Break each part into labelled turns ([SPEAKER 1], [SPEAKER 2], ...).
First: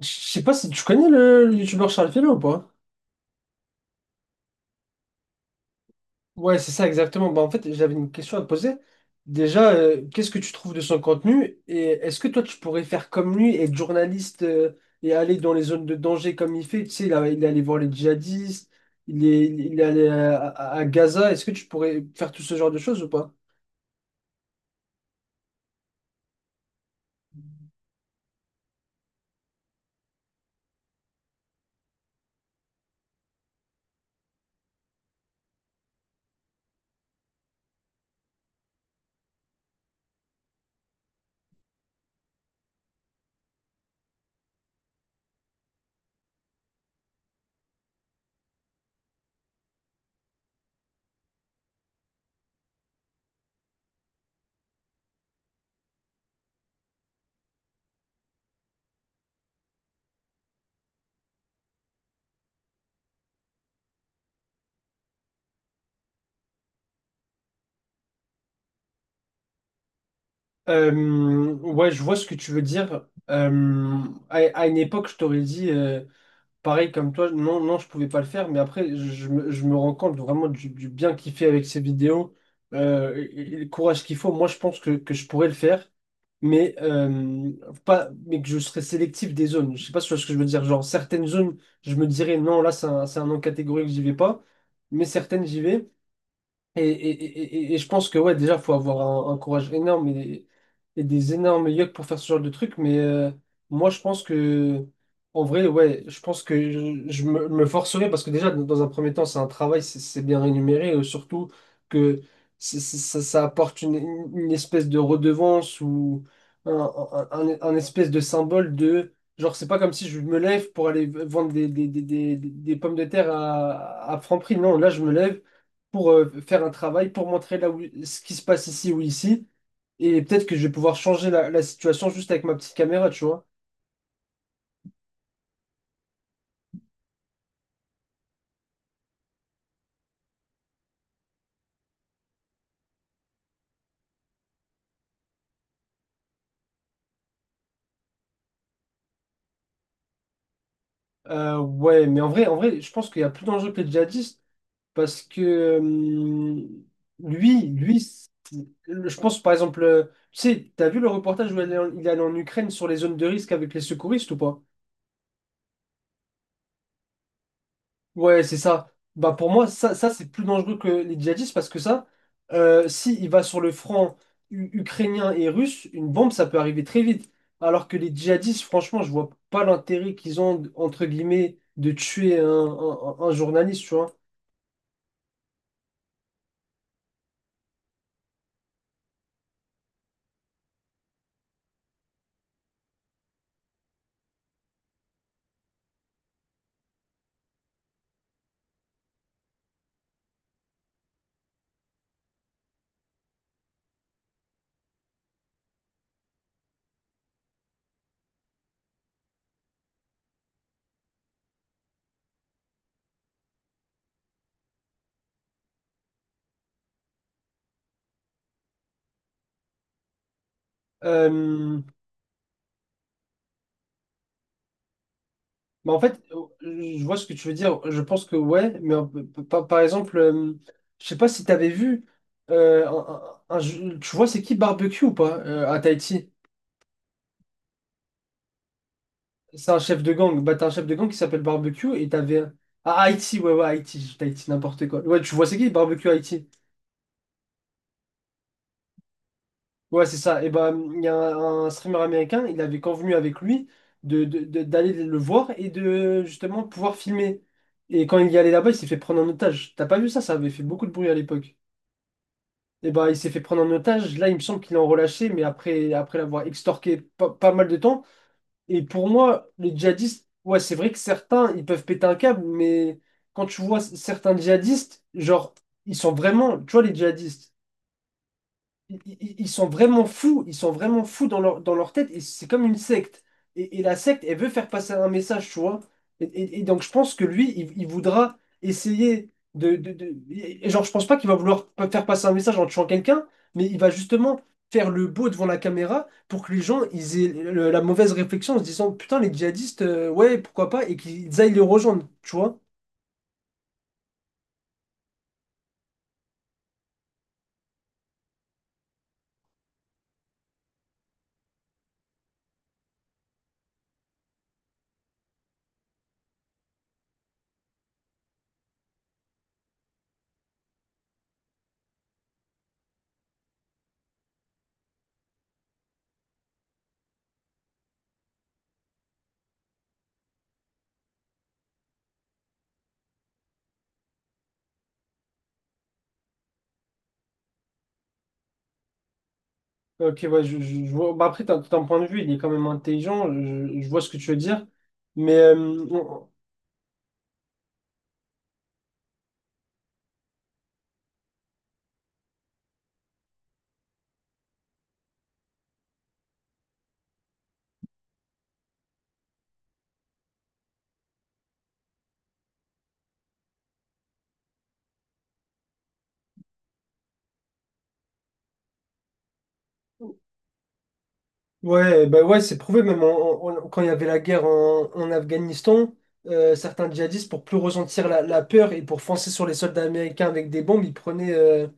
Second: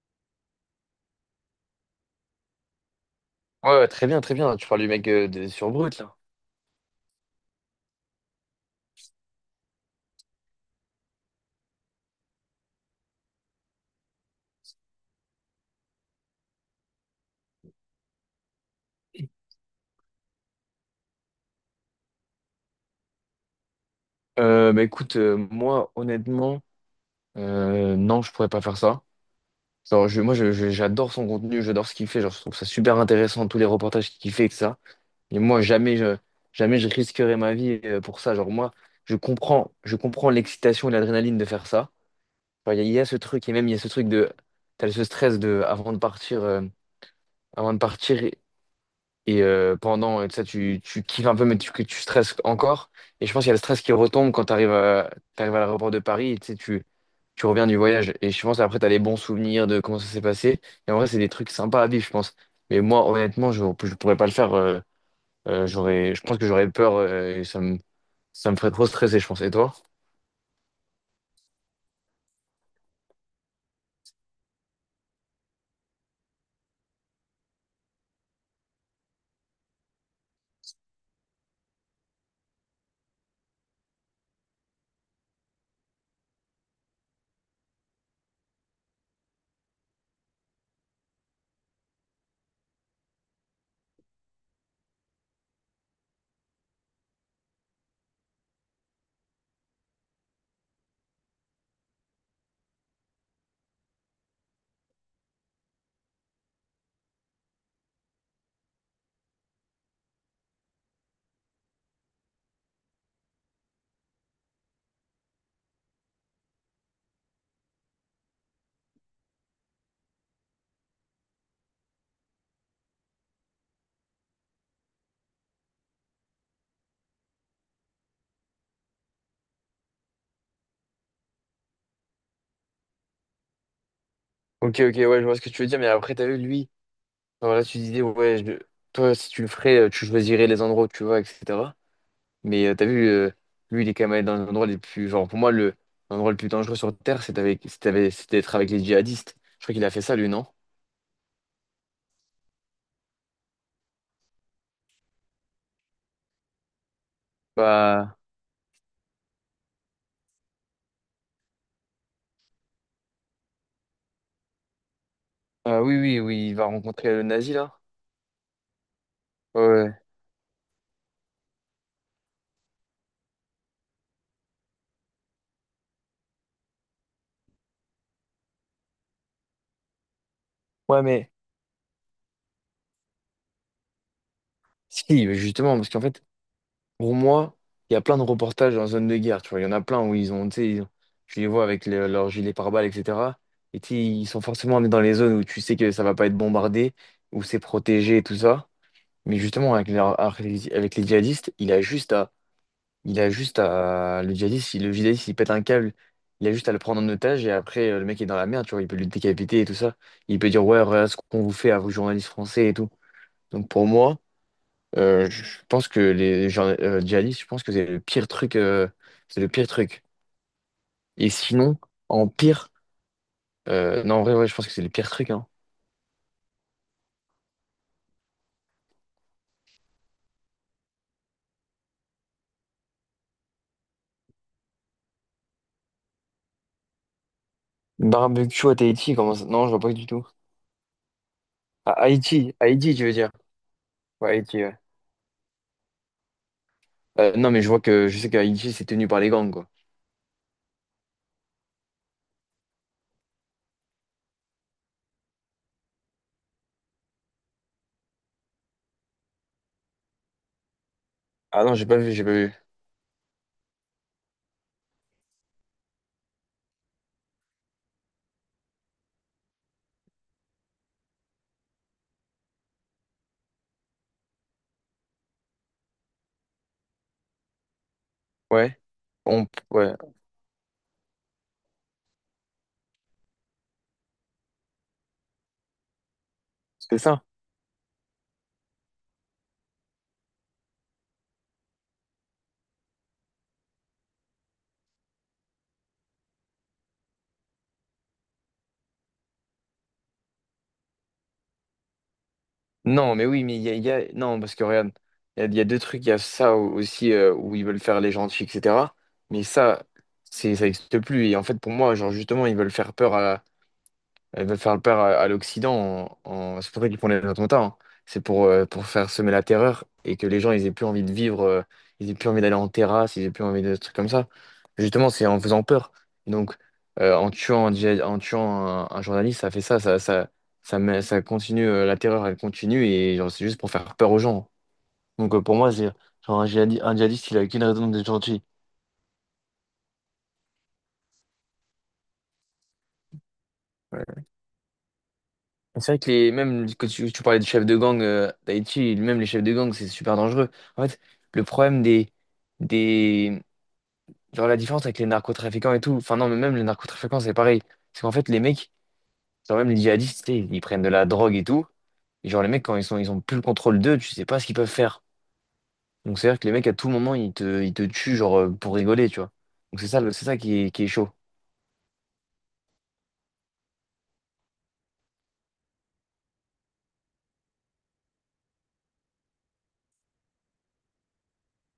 [SPEAKER 1] Je sais pas si tu connais le youtubeur Charles Félix ou pas?
[SPEAKER 2] Ouais, ouais, très bien, très bien. Tu parles du mec sur Brut, là.
[SPEAKER 1] Ouais, c'est ça exactement. Bah, en fait, j'avais une question à te poser. Déjà, qu'est-ce que tu trouves de son contenu et est-ce que toi tu pourrais faire comme lui, être journaliste et aller dans les zones de danger comme il fait? Tu sais, il est allé voir les djihadistes, il est allé à Gaza. Est-ce que tu pourrais faire tout ce genre de choses ou pas?
[SPEAKER 2] Bah écoute, moi, honnêtement, non, je pourrais pas faire ça. Genre, moi, j'adore son contenu, j'adore ce qu'il fait. Genre, je trouve ça super intéressant, tous les reportages qu'il fait, et ça. Et moi, jamais je risquerais ma vie pour ça. Genre, moi, je comprends l'excitation et l'adrénaline de faire ça. Genre, il y a ce truc, et même il y a ce truc de. T'as ce stress de, avant de partir. Et pendant, ça, tu kiffes un peu, mais que tu stresses encore. Et je pense qu'il y a le stress qui retombe quand t'arrives à l'aéroport de Paris et tu sais, tu reviens du voyage. Et je pense après, tu as les bons souvenirs de comment ça s'est passé. Et en vrai, c'est des trucs sympas à vivre, je pense. Mais moi, honnêtement, je ne pourrais pas le faire. Je pense que j'aurais peur et ça me ferait trop stresser, je pense. Et toi?
[SPEAKER 1] Ouais, je vois ce que tu veux dire. À, une époque, je t'aurais dit. Pareil comme toi, non, je pouvais pas le faire, mais après, je me rends compte vraiment du bien qu'il fait avec ses vidéos, et le courage qu'il faut. Moi, je pense que je pourrais le faire, mais, pas, mais que je serais sélectif des zones. Je sais pas si tu vois ce que je veux dire. Genre, certaines zones, je me dirais non, là, c'est un non catégorique, j'y vais pas, mais certaines, j'y vais. Et je pense que ouais, déjà, faut avoir un courage énorme et des énormes yeux pour faire ce genre de truc. Mais moi, en vrai, ouais, je pense que me forcerai parce que déjà, dans un premier temps, c'est un travail, c'est bien rémunéré. Surtout que ça apporte une espèce de redevance ou un espèce de symbole de. Genre, c'est pas comme si je me lève pour aller vendre des pommes de terre à Franprix. Non, là, je me lève pour faire un travail, pour montrer ce qui se passe ici ou ici. Et peut-être que je vais pouvoir changer la situation juste avec ma petite caméra, tu vois.
[SPEAKER 2] Ok, ok, ouais, je vois ce que tu veux dire. Mais après, t'as vu, lui, voilà, tu disais, ouais, toi, si tu le ferais, tu choisirais les endroits où tu vas, etc. Mais t'as vu, lui, il est quand même allé dans l'endroit les plus. Genre, pour moi, le l'endroit le plus dangereux sur Terre, c'est avec, c'est d'être avec les djihadistes. Je crois qu'il a fait ça, lui, non?
[SPEAKER 1] Ouais, mais en vrai, je pense qu'il y a plus d'enjeux que les djihadistes. Parce que euh, lui, lui,
[SPEAKER 2] Bah,
[SPEAKER 1] c'est- je pense par exemple, tu sais, t'as vu le reportage où il est allé en Ukraine sur les zones de risque avec les secouristes ou pas?
[SPEAKER 2] ah oui, oui, oui, il va rencontrer le nazi, là.
[SPEAKER 1] Ouais, c'est ça. Bah pour
[SPEAKER 2] Ouais.
[SPEAKER 1] moi,
[SPEAKER 2] Ouais,
[SPEAKER 1] ça c'est plus dangereux que les djihadistes parce que ça, si il va sur le front ukrainien et russe, une bombe, ça peut arriver très vite. Alors que les djihadistes, franchement, je vois pas l'intérêt qu'ils ont,
[SPEAKER 2] ouais,
[SPEAKER 1] entre
[SPEAKER 2] mais
[SPEAKER 1] guillemets, de tuer un journaliste, tu vois.
[SPEAKER 2] si, justement, parce qu'en fait, pour moi, il y a plein de reportages en zone de guerre, tu vois. Il y en a plein où ils ont, tu sais, tu les vois avec leurs gilets pare-balles, etc. Et tu sais, ils sont forcément dans les zones où tu sais que ça va pas être bombardé, où c'est protégé et tout ça. Mais justement, avec les djihadistes, il a juste à Il a juste à. Le djihadiste, si le djihadiste il pète un câble, il a juste à le prendre en otage et après le mec est dans la merde, tu vois, il peut le décapiter et tout ça. Il peut dire ouais, regarde ce qu'on vous fait à vous journalistes français et tout. Donc pour moi, je pense que les djihadistes, je pense que c'est le pire truc. C'est le pire truc. Et sinon,
[SPEAKER 1] Euh,
[SPEAKER 2] en pire. Non, en vrai, ouais, je pense que c'est le pire truc. Hein.
[SPEAKER 1] Bah, en fait, euh, je vois ce que tu veux dire. Je pense que ouais, mais par exemple, je sais pas si t'avais vu euh, un- tu vois c'est qui Barbecue ou pas à Tahiti?
[SPEAKER 2] Barbecue à Tahiti, comment ça? Non,
[SPEAKER 1] C'est
[SPEAKER 2] je
[SPEAKER 1] un
[SPEAKER 2] vois pas
[SPEAKER 1] chef
[SPEAKER 2] du
[SPEAKER 1] de
[SPEAKER 2] tout.
[SPEAKER 1] gang. Bah t'as un chef de gang qui s'appelle
[SPEAKER 2] À
[SPEAKER 1] Barbecue et t'avais
[SPEAKER 2] Haïti, Haïti,
[SPEAKER 1] à
[SPEAKER 2] tu veux dire?
[SPEAKER 1] Haïti, ouais, ouais, Haïti,
[SPEAKER 2] Ouais,
[SPEAKER 1] Tahiti
[SPEAKER 2] Haïti, ouais.
[SPEAKER 1] n'importe quoi. Ouais, tu vois c'est qui Barbecue Haïti?
[SPEAKER 2] Non, mais je vois que je sais qu'à Haïti, c'est tenu par les gangs, quoi.
[SPEAKER 1] Ouais, c'est ça. Et ben il y a un streamer américain, il avait convenu avec lui d'aller le voir et de justement pouvoir filmer. Et quand il y allait là-bas, il s'est fait prendre en otage. T'as pas vu ça? Ça avait fait beaucoup de bruit à l'époque.
[SPEAKER 2] Ah non, j'ai pas vu, j'ai pas vu.
[SPEAKER 1] Et bah, il s'est fait prendre en otage. Là, il me semble qu'il est en relâché, mais après, après l'avoir extorqué pas mal de temps. Et pour moi, les djihadistes, ouais, c'est vrai que certains, ils peuvent péter un câble, mais quand tu vois certains djihadistes, genre, ils sont vraiment, tu vois, les djihadistes,
[SPEAKER 2] Ouais. On...
[SPEAKER 1] ils sont
[SPEAKER 2] Ouais.
[SPEAKER 1] vraiment fous, ils sont vraiment fous dans leur tête, et c'est comme une secte. Et la secte, elle veut faire passer un message, tu vois. Et donc, je
[SPEAKER 2] C'est
[SPEAKER 1] pense que
[SPEAKER 2] ça.
[SPEAKER 1] lui, il voudra essayer de, et genre, je pense pas qu'il va vouloir faire passer un message en tuant quelqu'un, mais il va justement faire le beau devant la caméra pour que les gens, ils aient la mauvaise réflexion en se disant, putain, les djihadistes, ouais, pourquoi pas, et qu'ils aillent les rejoindre, tu vois.
[SPEAKER 2] Non, mais oui, mais non, parce que regarde, il y a deux trucs. Il y a ça aussi où ils veulent faire les gentils, etc. Mais ça, ça n'existe plus. Et en fait, pour moi, genre, justement, ils veulent faire le peur à l'Occident. C'est pour ça qu'ils font les attentats. Hein. C'est pour faire semer la terreur et que les gens ils aient plus envie de vivre, ils aient plus envie d'aller en terrasse, ils aient plus envie de trucs comme ça. Justement, c'est en faisant peur. Donc, en tuant un, journaliste, ça fait ça, ça continue, la terreur, elle continue et genre, c'est juste pour faire peur aux gens. Donc, pour moi, c'est genre un djihadiste, il a qu'une raison d'être gentil.
[SPEAKER 1] Ok, ouais, je vois. Bah après, t'as- ton point de vue, il est quand même intelligent. Je vois ce que tu veux dire. Mais
[SPEAKER 2] C'est vrai que même quand tu parlais de chefs de gang d'Haïti, même les chefs de gang, c'est super dangereux. En fait, le problème des, genre la différence avec les narcotrafiquants et tout, enfin non, mais même les narcotrafiquants, c'est pareil. C'est qu'en fait, les mecs, genre même les djihadistes, tu sais, ils prennent de la drogue et tout. Et genre, les mecs, quand ils ont plus le contrôle d'eux, tu sais pas ce qu'ils peuvent faire. Donc, c'est-à-dire que les mecs, à tout moment, ils te tuent, genre, pour rigoler, tu vois. Donc, c'est ça, c'est ça qui est chaud.
[SPEAKER 1] ouais, bah ouais, c'est prouvé. Même quand il y avait la guerre en Afghanistan, certains djihadistes, pour plus ressentir la peur et pour foncer sur les soldats américains avec des bombes, ils prenaient euh,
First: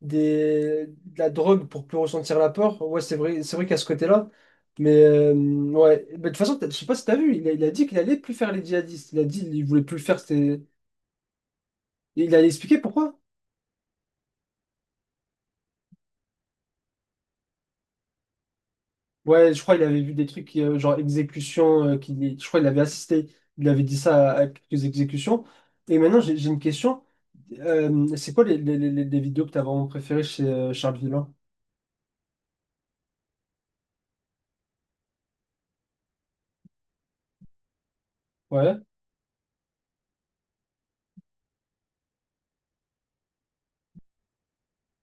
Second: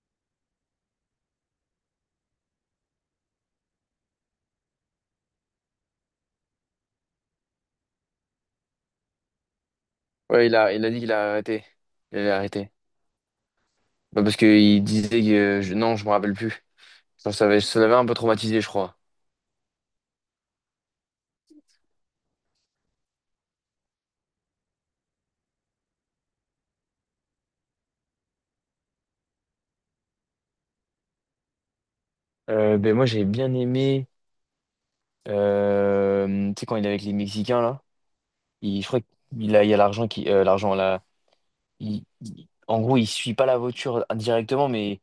[SPEAKER 1] des, de la drogue pour plus ressentir la peur. Ouais, c'est vrai qu'à ce côté-là. Mais ouais, bah, de toute façon, t'as- je sais pas si t'as vu, il a dit qu'il allait plus faire les djihadistes. Il a dit qu'il voulait plus le faire.
[SPEAKER 2] Ouais, il
[SPEAKER 1] C'était-
[SPEAKER 2] a, il a dit qu'il a arrêté. Il
[SPEAKER 1] il
[SPEAKER 2] a
[SPEAKER 1] a
[SPEAKER 2] arrêté.
[SPEAKER 1] expliqué pourquoi.
[SPEAKER 2] Bah, parce qu'il disait que, non, je me rappelle plus. Ça l'avait un peu traumatisé, je crois.
[SPEAKER 1] Ouais, je crois qu'il avait vu des trucs genre exécution, je crois qu'il avait assisté, il avait dit ça à quelques exécutions. Et maintenant, j'ai une question. C'est quoi les vidéos que t'as vraiment préférées chez Charles Villain?
[SPEAKER 2] Ben moi, j'ai bien aimé. Tu sais, quand il est avec les Mexicains, là,
[SPEAKER 1] Ouais.
[SPEAKER 2] je crois il y a l'argent qui. L'argent, là. En gros, il suit pas la voiture directement, mais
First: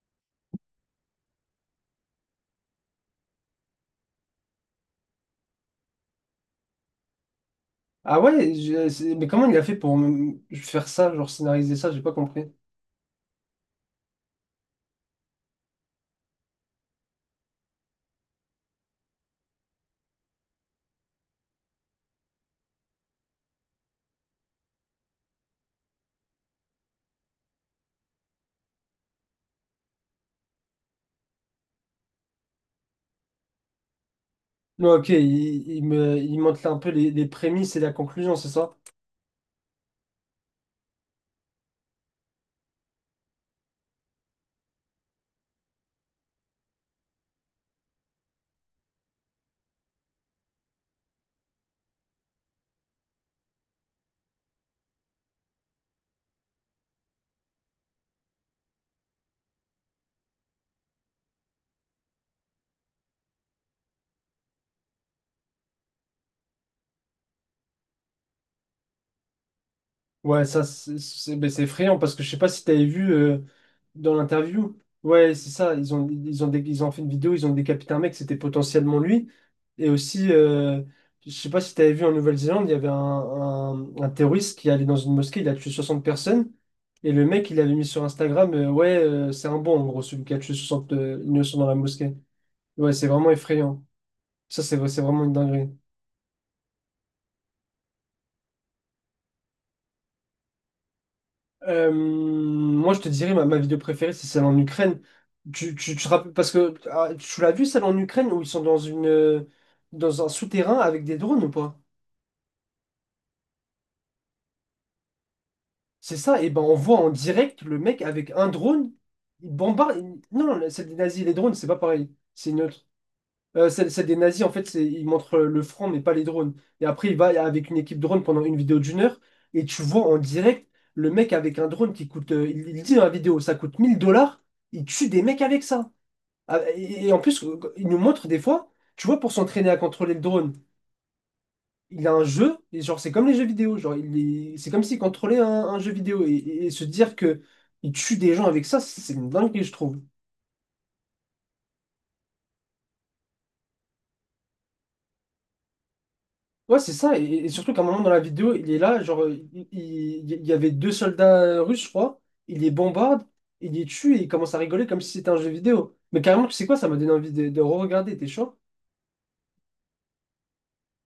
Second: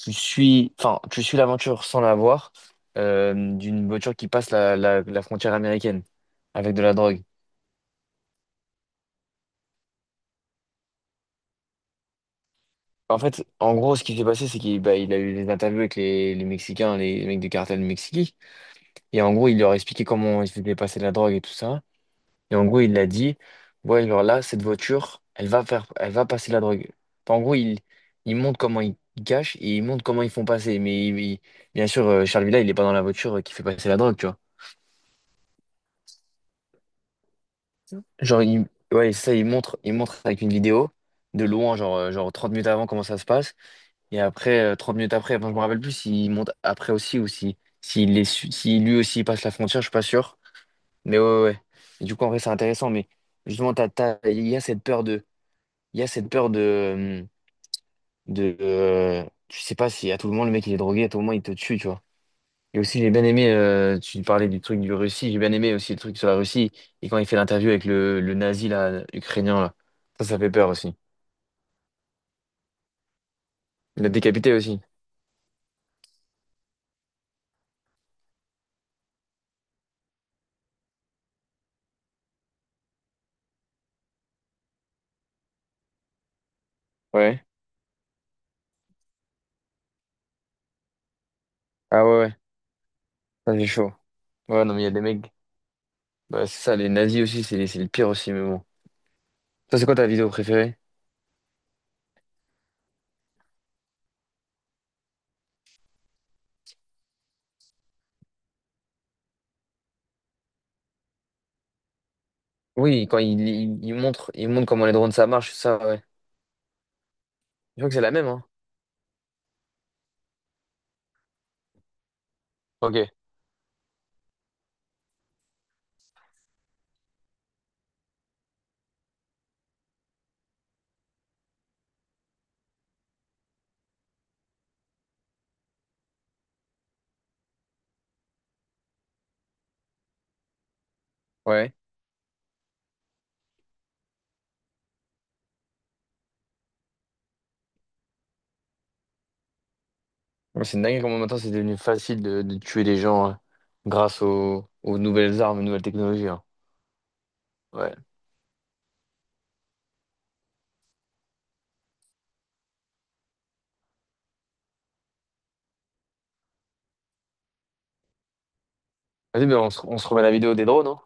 [SPEAKER 2] tu suis. Enfin, tu suis l'aventure sans la voir d'une voiture qui passe la frontière américaine avec de la drogue.
[SPEAKER 1] Ah ouais, mais comment il a fait pour faire ça, genre scénariser ça, j'ai pas compris.
[SPEAKER 2] En fait, en gros, ce qui s'est passé, c'est qu'il bah, il a eu des interviews avec les Mexicains, les mecs du cartel du Mexique. Et en gros, il leur a expliqué comment ils se faisaient passer de la drogue et tout ça. Et en gros, il a dit, ouais, alors là, cette voiture, elle va passer la drogue. Enfin, en gros, il montre comment ils cachent et il montre comment ils font passer. Mais bien sûr, Charles Villa, il est pas dans la voiture qui fait passer la drogue, tu vois.
[SPEAKER 1] Non, ok, il montre un peu les prémices et la conclusion,
[SPEAKER 2] Genre,
[SPEAKER 1] c'est ça?
[SPEAKER 2] ouais, c'est ça, il montre avec une vidéo de loin, genre, genre 30 minutes avant comment ça se passe. Et après, 30 minutes après, enfin, je me rappelle plus s'il monte après aussi ou si, s'il est, su- si lui aussi il passe la frontière, je suis pas sûr. Mais ouais, ouais. Et du coup, en vrai, c'est intéressant. Mais justement, Il y a cette peur de, tu sais pas si à tout le moment le mec il est drogué, à tout le moment il te tue, tu vois. Et aussi j'ai bien aimé, tu parlais du truc du Russie, j'ai bien aimé aussi le truc sur la Russie et quand il fait l'interview avec le nazi là, ukrainien là, ça
[SPEAKER 1] Ouais,
[SPEAKER 2] fait
[SPEAKER 1] ça,
[SPEAKER 2] peur aussi.
[SPEAKER 1] ben, c'est effrayant parce que je sais pas si t'avais vu
[SPEAKER 2] Il l'a
[SPEAKER 1] dans
[SPEAKER 2] décapité
[SPEAKER 1] l'interview.
[SPEAKER 2] aussi.
[SPEAKER 1] Ouais, c'est ça. Ils ont fait une vidéo, ils ont décapité un mec, c'était potentiellement lui. Et aussi, je sais pas si t'avais vu en Nouvelle-Zélande, il y avait un terroriste qui allait dans une mosquée, il a tué 60 personnes. Et le
[SPEAKER 2] Ouais.
[SPEAKER 1] mec, il avait mis sur Instagram, ouais, c'est un bon, en gros, celui qui a tué 60 innocents dans la
[SPEAKER 2] Ah
[SPEAKER 1] mosquée.
[SPEAKER 2] ouais, ouais.
[SPEAKER 1] Ouais, c'est vraiment
[SPEAKER 2] Ça c'est
[SPEAKER 1] effrayant.
[SPEAKER 2] chaud.
[SPEAKER 1] Ça,
[SPEAKER 2] Ouais non mais il y a
[SPEAKER 1] c'est
[SPEAKER 2] des
[SPEAKER 1] vraiment
[SPEAKER 2] mecs,
[SPEAKER 1] une dinguerie.
[SPEAKER 2] bah, c'est ça, les nazis aussi c'est le pire aussi mais bon. Ça c'est quoi ta vidéo préférée?
[SPEAKER 1] Moi, je te dirais, ma vidéo préférée, c'est celle en Ukraine. Tu te rappelles, parce que ah, tu l'as vu, celle en Ukraine, où ils sont dans dans un souterrain avec des drones ou pas?
[SPEAKER 2] Oui, quand il montre comment les drones ça marche, ça, ouais.
[SPEAKER 1] C'est ça, et ben on voit en direct le
[SPEAKER 2] Je crois que c'est
[SPEAKER 1] mec
[SPEAKER 2] la même
[SPEAKER 1] avec
[SPEAKER 2] hein.
[SPEAKER 1] un drone, il bombarde. Il- non, celle des nazis, les drones, c'est pas pareil, c'est neutre.
[SPEAKER 2] Ok.
[SPEAKER 1] Celle des nazis, en fait, c'est, ils montrent le front, mais pas les drones. Et après, il va avec une équipe drone pendant une vidéo d'1 heure, et tu vois en direct le mec avec un drone qui coûte, il dit dans la vidéo, ça coûte 1000 dollars, il tue des mecs avec ça. Ah, et en plus, il nous montre des fois, tu vois, pour s'entraîner à contrôler le drone,
[SPEAKER 2] Ouais.
[SPEAKER 1] il a un jeu, et genre c'est comme les jeux vidéo, genre c'est comme s'il contrôlait un jeu vidéo, et se dire que il tue des gens avec ça, c'est une dinguerie, je trouve.
[SPEAKER 2] Ouais, c'est dingue comment maintenant c'est devenu facile de tuer les gens hein, grâce aux nouvelles armes, aux nouvelles technologies. Hein.
[SPEAKER 1] Ouais, c'est ça, et surtout qu'à un
[SPEAKER 2] Ouais.
[SPEAKER 1] moment dans la vidéo, il est là, genre il y avait 2 soldats russes, je crois, il les bombarde, il les tue, et il commence à rigoler comme si c'était un jeu vidéo. Mais carrément, tu sais quoi, ça m'a donné envie de re-regarder, t'es chaud?
[SPEAKER 2] Vas-y, mais on se remet la vidéo des drones. Hein.